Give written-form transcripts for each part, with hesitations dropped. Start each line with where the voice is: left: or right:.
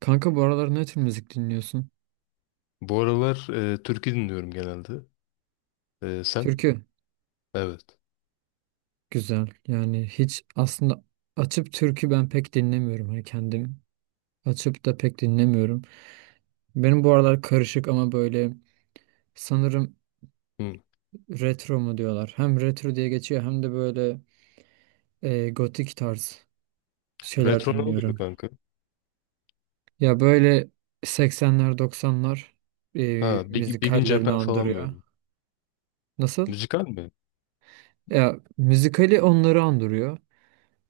right: Kanka bu aralar ne tür müzik dinliyorsun?
left: Bu aralar türkü dinliyorum genelde. Sen?
right: Türkü
left: Evet.
right: güzel. Yani hiç aslında açıp türkü ben pek dinlemiyorum. Hani kendim açıp da pek dinlemiyorum. Benim bu aralar karışık ama böyle sanırım
left: Hı.
right: retro mu diyorlar. Hem retro diye geçiyor hem de böyle gotik tarz şeyler
left: Retro ne oluyor
right: dinliyorum.
left: kanka?
right: Ya böyle 80'ler 90'lar e,
left: Ha, Big in
right: müzikallerini
left: Japan falan
right: andırıyor.
left: böyle.
right: Nasıl?
left: Müzikal mi?
right: Ya müzikali onları andırıyor.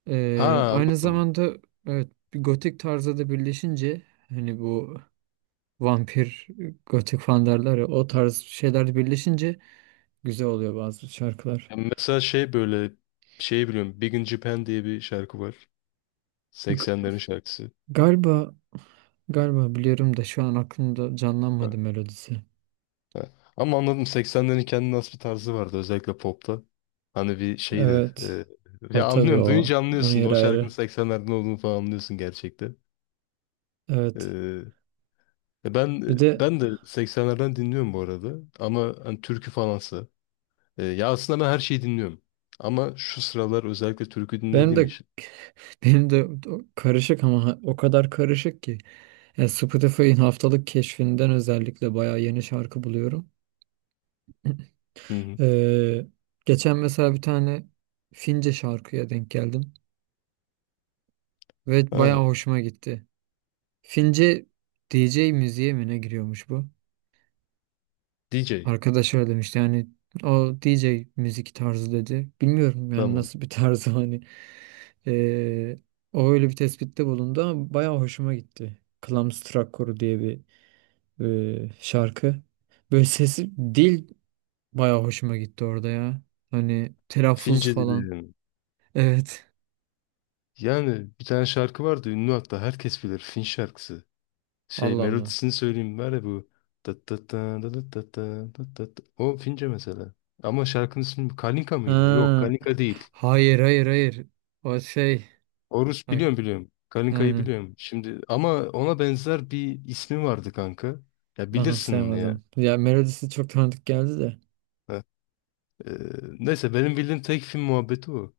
left: Ha,
right: Aynı
left: anladım.
right: zamanda evet bir gotik tarzda da birleşince hani bu vampir gotik falan derler ya o tarz şeyler de birleşince güzel oluyor bazı şarkılar.
left: Ya mesela şey böyle şey biliyorum. Big in Japan diye bir şarkı var.
right: G-
left: 80'lerin şarkısı.
right: galiba galiba biliyorum da şu an aklımda
left: Ha,
right: canlanmadı melodisi.
left: ha. Ama anladım, 80'lerin kendine has bir tarzı vardı özellikle popta. Hani bir şeydi.
right: Evet.
left: Ya
right: O tabii
left: anlıyorum.
right: o.
left: Duyunca
right: Onun
left: anlıyorsun.
right: yeri
left: O şarkının
right: ayrı.
left: 80'lerden olduğunu falan anlıyorsun gerçekten.
right: Evet.
left: E, E Ben
right: Bir de
left: ben de 80'lerden dinliyorum bu arada, ama hani türkü falansa. Ya aslında ben her şeyi dinliyorum. Ama şu sıralar özellikle türkü
right: benim
left: dinlediğim
right: de
left: için.
right: benim de karışık ama o kadar karışık ki. Yani Spotify'ın haftalık keşfinden özellikle bayağı yeni şarkı buluyorum.
left: Hı hı.
right: Ee, geçen mesela bir tane Fince şarkıya denk geldim ve
left: Ha,
right: bayağı hoşuma gitti. Fince DJ müziğe mi ne giriyormuş bu?
left: DJ.
right: Arkadaş öyle demişti yani o DJ müzik tarzı dedi. Bilmiyorum yani
left: Tamam.
right: nasıl bir tarzı hani. Ee, o öyle bir tespitte bulundu ama bayağı hoşuma gitti. Klamstrak Koru diye bir şarkı. Böyle sesi dil bayağı hoşuma gitti orada ya. Hani telaffuz
left: Fince
right: falan.
left: dinledim.
right: Evet.
left: Yani bir tane şarkı vardı ünlü, hatta herkes bilir Fin şarkısı. Şey,
right: Allah Allah.
left: melodisini söyleyeyim, var ya bu. Tat tat ta da da ta ta da ta ta. O Fince mesela. Ama şarkının ismi Kalinka mıydı? Yok,
right: Ha,
left: Kalinka değil.
right: hayır hayır hayır. O şey.
left: Horus,
right: Bak,
left: biliyorum biliyorum. Kaninka'yı
right: aynen.
left: biliyorum. Şimdi ama ona benzer bir ismi vardı kanka. Ya bilirsin onu ya.
right: Anımsayamadım. Ya melodisi çok tanıdık geldi de.
left: Heh. Ee, Neyse, benim bildiğim tek film muhabbeti o.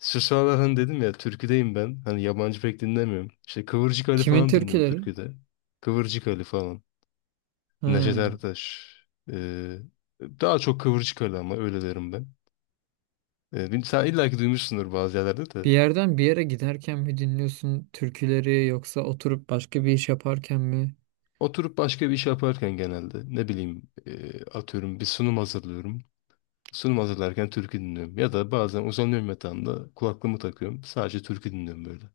left: Şu sıralar hani dedim ya, türküdeyim ben. Hani yabancı pek dinlemiyorum. İşte Kıvırcık Ali
right: Kimin
left: falan dinliyorum
right: türküleri?
left: türküde. Kıvırcık Ali falan. Neşet
right: Ha.
left: Ertaş. Ee, Daha çok Kıvırcık Ali, ama öyle derim ben. Sen illa ki duymuşsundur bazı yerlerde
right: Bir
left: de.
right: yerden bir yere giderken mi dinliyorsun türküleri yoksa oturup başka bir iş yaparken mi?
left: Oturup başka bir iş yaparken genelde ne bileyim, atıyorum bir sunum hazırlıyorum. Sunum hazırlarken türkü dinliyorum. Ya da bazen uzanıyorum yatağımda, kulaklığımı takıyorum. Sadece türkü dinliyorum böyle.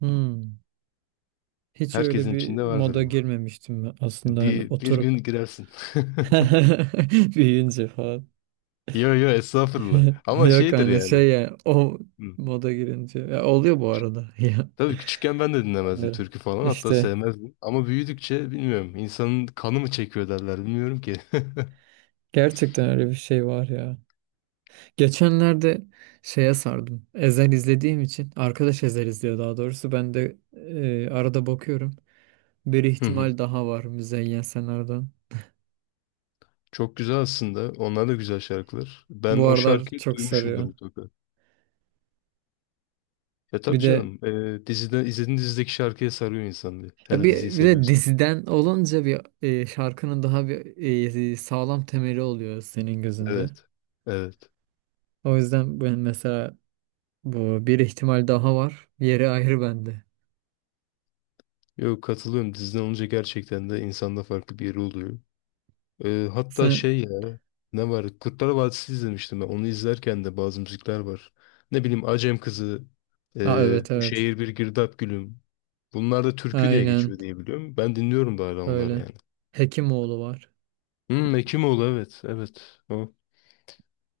right: Hmm. Hiç öyle
left: Herkesin
right: bir
left: içinde vardır
right: moda
left: bu.
right: girmemiştim ben aslında hani
left: Bir gün
right: oturup
left: girersin.
right: büyüyünce falan.
left: Yo yo, estağfurullah. Ama
right: Yok
left: şeydir
right: hani
left: yani.
right: şey yani o
left: Hı.
right: moda girince. Ya oluyor bu arada. Ya.
left: Tabii küçükken ben de dinlemezdim
right: Anlıyorum.
left: türkü falan. Hatta
right: İşte.
left: sevmezdim. Ama büyüdükçe bilmiyorum, insanın kanı mı çekiyor derler, bilmiyorum ki.
right: Gerçekten öyle bir şey var ya. Geçenlerde şeye sardım. Ezel izlediğim için. Arkadaş Ezel izliyor daha doğrusu. Ben de arada bakıyorum. Bir
left: Hı hı.
right: ihtimal daha var Müzeyyen Senar'dan.
left: Çok güzel aslında. Onlar da güzel şarkılar. Ben
right: Bu
left: o
right: aralar
left: şarkıyı
right: çok
left: duymuşumdur
right: sarıyor.
left: mutlaka. Ya
right: Bir
left: tabii
right: de
left: canım. Dizide, izlediğin dizideki şarkıya sarıyor insan diye.
right: ya
left: Her diziyi
right: bir de
left: seviyorsa.
right: diziden olunca bir şarkının daha bir sağlam temeli oluyor senin gözünde.
left: Evet. Evet.
right: O yüzden ben mesela bu bir ihtimal daha var. Yeri ayrı bende.
left: Yok, katılıyorum. Disney olunca gerçekten de insanda farklı bir yeri oluyor. Hatta
right: Sen.
left: şey ya, ne var? Kurtlar Vadisi izlemiştim ben. Onu izlerken de bazı müzikler var. Ne bileyim Acem Kızı,
right: Aa, evet
left: Bu
right: evet.
left: Şehir Bir Girdap Gülüm. Bunlar da türkü diye
right: Aynen.
left: geçiyor diye biliyorum. Ben dinliyorum da hala onları
right: Öyle.
left: yani.
right: Hekimoğlu var.
left: Hmm, Ekimoğlu, evet. Evet. O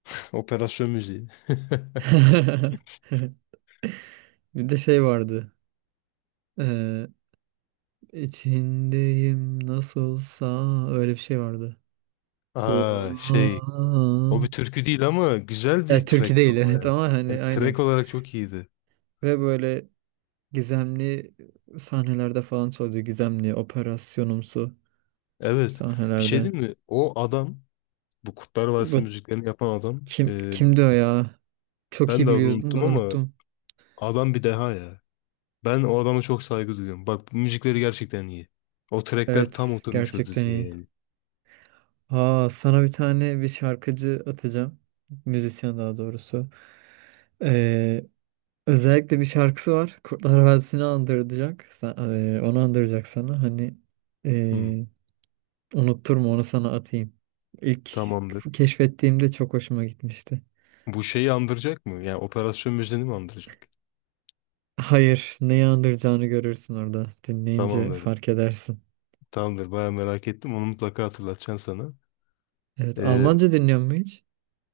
left: operasyon müziği.
right: Bir de şey vardı. Ee, içindeyim nasılsa öyle bir şey vardı. Bu
left: Aa şey, o bir türkü değil ama güzel
right: ya
left: bir
right: türkü
left: trackti
right: değil
left: o
right: evet
left: ya.
right: ama hani aynen.
left: Track olarak çok iyiydi.
right: Ve böyle gizemli sahnelerde falan çalıyordu. Gizemli operasyonumsu
left: Evet. Bir şey
right: sahnelerde.
left: değil mi? O adam, bu Kurtlar Vadisi
right: Bu
left: müziklerini yapan adam, e,
right: kimdi o ya? Çok
left: ben
right: iyi
left: de adını
right: biliyordum da
left: unuttum, ama
right: unuttum.
left: adam bir deha ya. Ben o adama çok saygı duyuyorum. Bak, bu müzikleri gerçekten iyi. O trackler tam
right: Evet,
left: oturmuş o
right: gerçekten
left: diziye
right: iyi.
left: yani.
right: Aa, sana bir tane bir şarkıcı atacağım. Müzisyen daha doğrusu. Ee, özellikle bir şarkısı var. Kurtlar Vadisi'ni andıracak. Sen, onu andıracak sana. Hani
left: Hı,
right: ee, unutturma onu sana atayım. İlk
left: tamamdır.
right: keşfettiğimde çok hoşuma gitmişti.
left: Bu şeyi andıracak mı? Yani operasyon müziğini mi andıracak?
right: Hayır, neyi andıracağını görürsün orada. Dinleyince
left: Tamamdır.
right: fark edersin.
left: Tamamdır. Baya merak ettim. Onu mutlaka hatırlatacağım sana.
right: Evet,
left: E,
right: Almanca dinliyor mu hiç?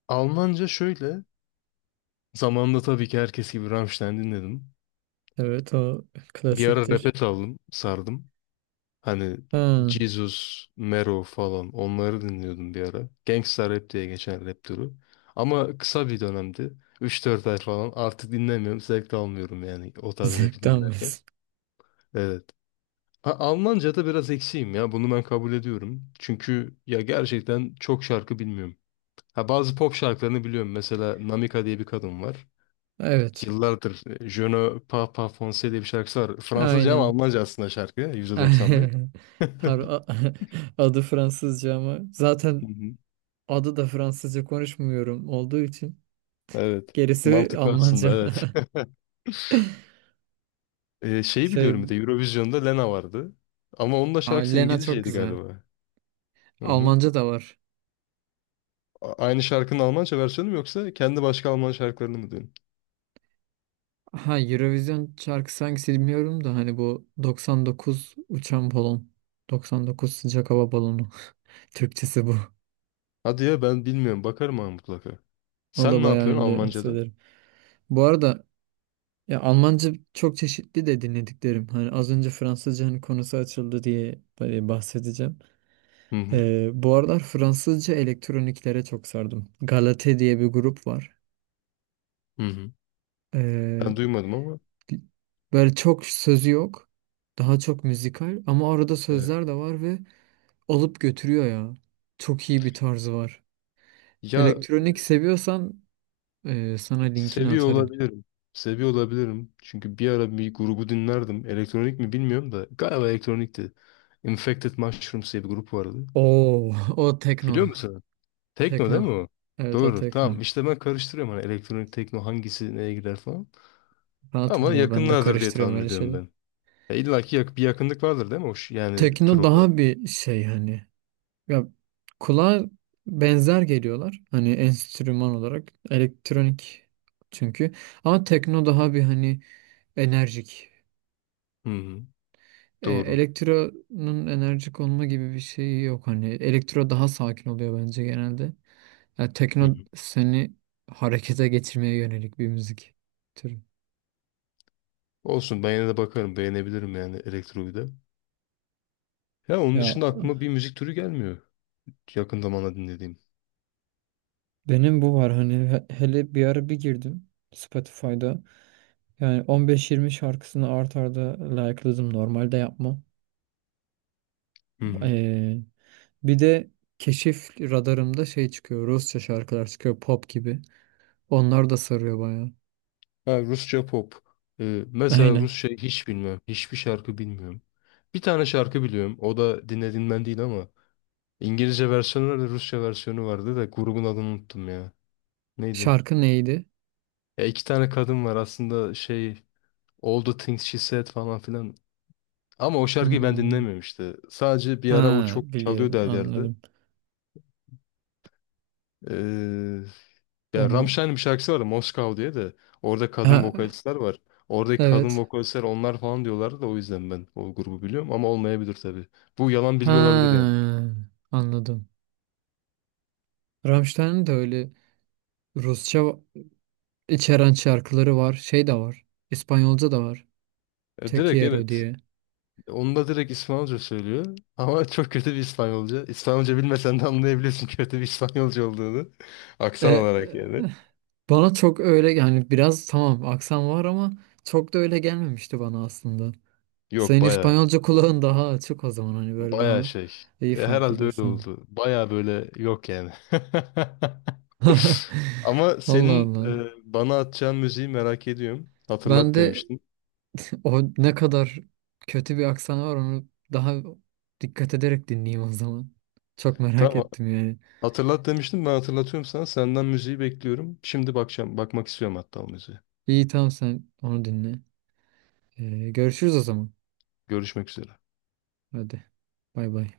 left: Almanca şöyle. Zamanında tabii ki herkes gibi Rammstein dinledim.
right: Evet, o
left: Bir ara rap'e
right: klasiktir.
left: saldım, sardım. Hani
right: Ha,
left: Jesus, Mero falan, onları dinliyordum bir ara. Gangsta Rap diye geçen rap türü. Ama kısa bir dönemdi. 3-4 ay falan, artık dinlemiyorum. Zevk de almıyorum yani o tarz rapi
right: zevk
left: dinlerken.
right: almıyorsun.
left: Evet. Almanca'da biraz eksiğim ya. Bunu ben kabul ediyorum. Çünkü ya gerçekten çok şarkı bilmiyorum. Ha, bazı pop şarkılarını biliyorum. Mesela Namika diye bir kadın var.
right: Evet,
left: Yıllardır Je ne parle pas français diye bir şarkısı var. Fransızca ama
right: aynen.
left: Almanca aslında şarkı. %90. Hı.
right: Har a- adı Fransızca ama zaten adı da Fransızca konuşmuyorum olduğu için
left: Evet.
right: gerisi
left: Mantıklı aslında,
right: Almanca.
left: evet. Şeyi biliyorum, bir
right: Şey,
left: de Eurovision'da Lena vardı. Ama onun da
right: aa,
left: şarkısı
right: Lena çok
left: İngilizceydi
right: güzel.
left: galiba. Hı hı.
right: Almanca da var.
left: Aynı şarkının Almanca versiyonu mu, yoksa kendi başka Alman şarkılarını mı dedin?
right: Ha, Eurovision şarkısı hangisi bilmiyorum da hani bu 99 uçan balon. 99 sıcak hava balonu. Türkçesi bu.
left: Hadi ya, ben bilmiyorum. Bakarım ha, mutlaka.
right: O da
left: Sen ne
right: bayağı
left: yapıyorsun
right: ünlü
left: Almanca'da?
right: söylerim. Bu arada ya Almanca çok çeşitli de dinlediklerim. Hani az önce Fransızca hani konusu açıldı diye bahsedeceğim.
left: Hı hı.
right: Bu aralar Fransızca elektroniklere çok sardım. Galate diye bir grup var.
left: Hı hı.
right: Ee,
left: Ben duymadım ama.
right: böyle çok sözü yok. Daha çok müzikal ama arada
left: Evet.
right: sözler de var ve alıp götürüyor ya. Çok iyi bir tarzı var.
left: Ya,
right: Elektronik seviyorsan sana linkini
left: seviyor
right: atarım.
left: olabilirim. Seviyor olabilirim. Çünkü bir ara bir grubu dinlerdim. Elektronik mi bilmiyorum da. Galiba elektronikti. Infected Mushrooms diye bir grup vardı.
right: Oo, o tekno.
left: Biliyor musun? Tekno değil
right: Tekno.
left: mi o?
right: Evet, o
left: Doğru. Tamam.
right: tekno.
left: İşte ben karıştırıyorum hani, elektronik tekno hangisi neye girer falan.
right: Rahat ol
left: Ama
right: ya ben de
left: yakınlardır diye
right: karıştırıyorum
left: tahmin
right: öyle
left: ediyorum
right: şeyleri.
left: ben. İlla ki bir yakınlık vardır değil mi? Yani tür
right: Tekno
left: olarak.
right: daha bir şey hani. Ya kulağa benzer geliyorlar. Hani enstrüman olarak elektronik çünkü. Ama tekno daha bir hani enerjik.
left: Hı hı.
right: E,
left: Doğru.
right: elektronun enerjik olma gibi bir şeyi yok. Hani elektro daha sakin oluyor bence genelde. Ya
left: Hı
right: tekno
left: hı.
right: seni harekete getirmeye yönelik bir müzik türü.
left: Olsun, ben yine de bakarım. Beğenebilirim yani elektroyu da. Ya onun
right: Ya
left: dışında aklıma bir müzik türü gelmiyor. Yakın zamanda dinlediğim.
right: benim bu var hani hele bir ara bir girdim Spotify'da. Yani 15-20 şarkısını art arda like'ladım. Normalde yapmam.
left: Hı hı.
right: Ee, bir de keşif radarımda şey çıkıyor. Rusça şarkılar çıkıyor pop gibi. Onlar da sarıyor bayağı.
left: Ha, Rusça pop. Mesela
right: Aynen.
left: Rusça hiç bilmiyorum. Hiçbir şarkı bilmiyorum. Bir tane şarkı biliyorum. O da dinlediğimden değil ama. İngilizce versiyonu vardı, Rusça versiyonu vardı da grubun adını unuttum ya. Neydi?
right: Şarkı neydi?
left: Ya, iki tane kadın var aslında, şey, All the Things She Said falan filan. Ama o şarkıyı ben
right: Hmm.
left: dinlemiyorum işte. Sadece bir ara o
right: Ha,
left: çok çalıyordu
right: biliyorum,
left: her yerde.
right: anladım.
left: Ee, Ya,
right: Onu
left: Rammstein'in bir şarkısı var, Moskow diye de. Orada
right: ha,
left: kadın vokalistler var. Oradaki kadın
right: evet.
left: vokalistler onlar falan diyorlardı, da o yüzden ben o grubu biliyorum, ama olmayabilir tabii. Bu yalan
right: Ha,
left: bilgi olabilir yani.
right: anladım. Rammstein'in de öyle Rusça içeren şarkıları var. Şey de var. İspanyolca da var. Te
left: Direkt
right: quiero
left: evet,
right: diye.
left: onu da direkt İspanyolca söylüyor. Ama çok kötü bir İspanyolca. İspanyolca bilmesen de anlayabiliyorsun kötü bir İspanyolca olduğunu.
right: E,
left: Aksan olarak yani.
right: bana çok öyle yani biraz tamam aksan var ama çok da öyle gelmemişti bana aslında.
left: Yok,
right: Senin
left: baya
right: İspanyolca kulağın daha açık o zaman hani böyle
left: baya
right: daha
left: şey.
right: iyi fark
left: Herhalde öyle
right: ediyorsun.
left: oldu. Baya böyle yok yani. Ama
right: Allah
left: senin
right: Allah.
left: bana atacağın müziği merak ediyorum.
right: Ben
left: Hatırlat
right: de
left: demiştin.
right: o ne kadar kötü bir aksan var onu daha dikkat ederek dinleyeyim o zaman. Çok merak
left: Tamam.
right: ettim yani.
left: Hatırlat demiştim. Ben hatırlatıyorum sana. Senden müziği bekliyorum. Şimdi bakacağım. Bakmak istiyorum hatta o müziğe.
right: İyi, tamam, sen onu dinle. Görüşürüz o zaman.
left: Görüşmek üzere.
right: Hadi. Bay bay.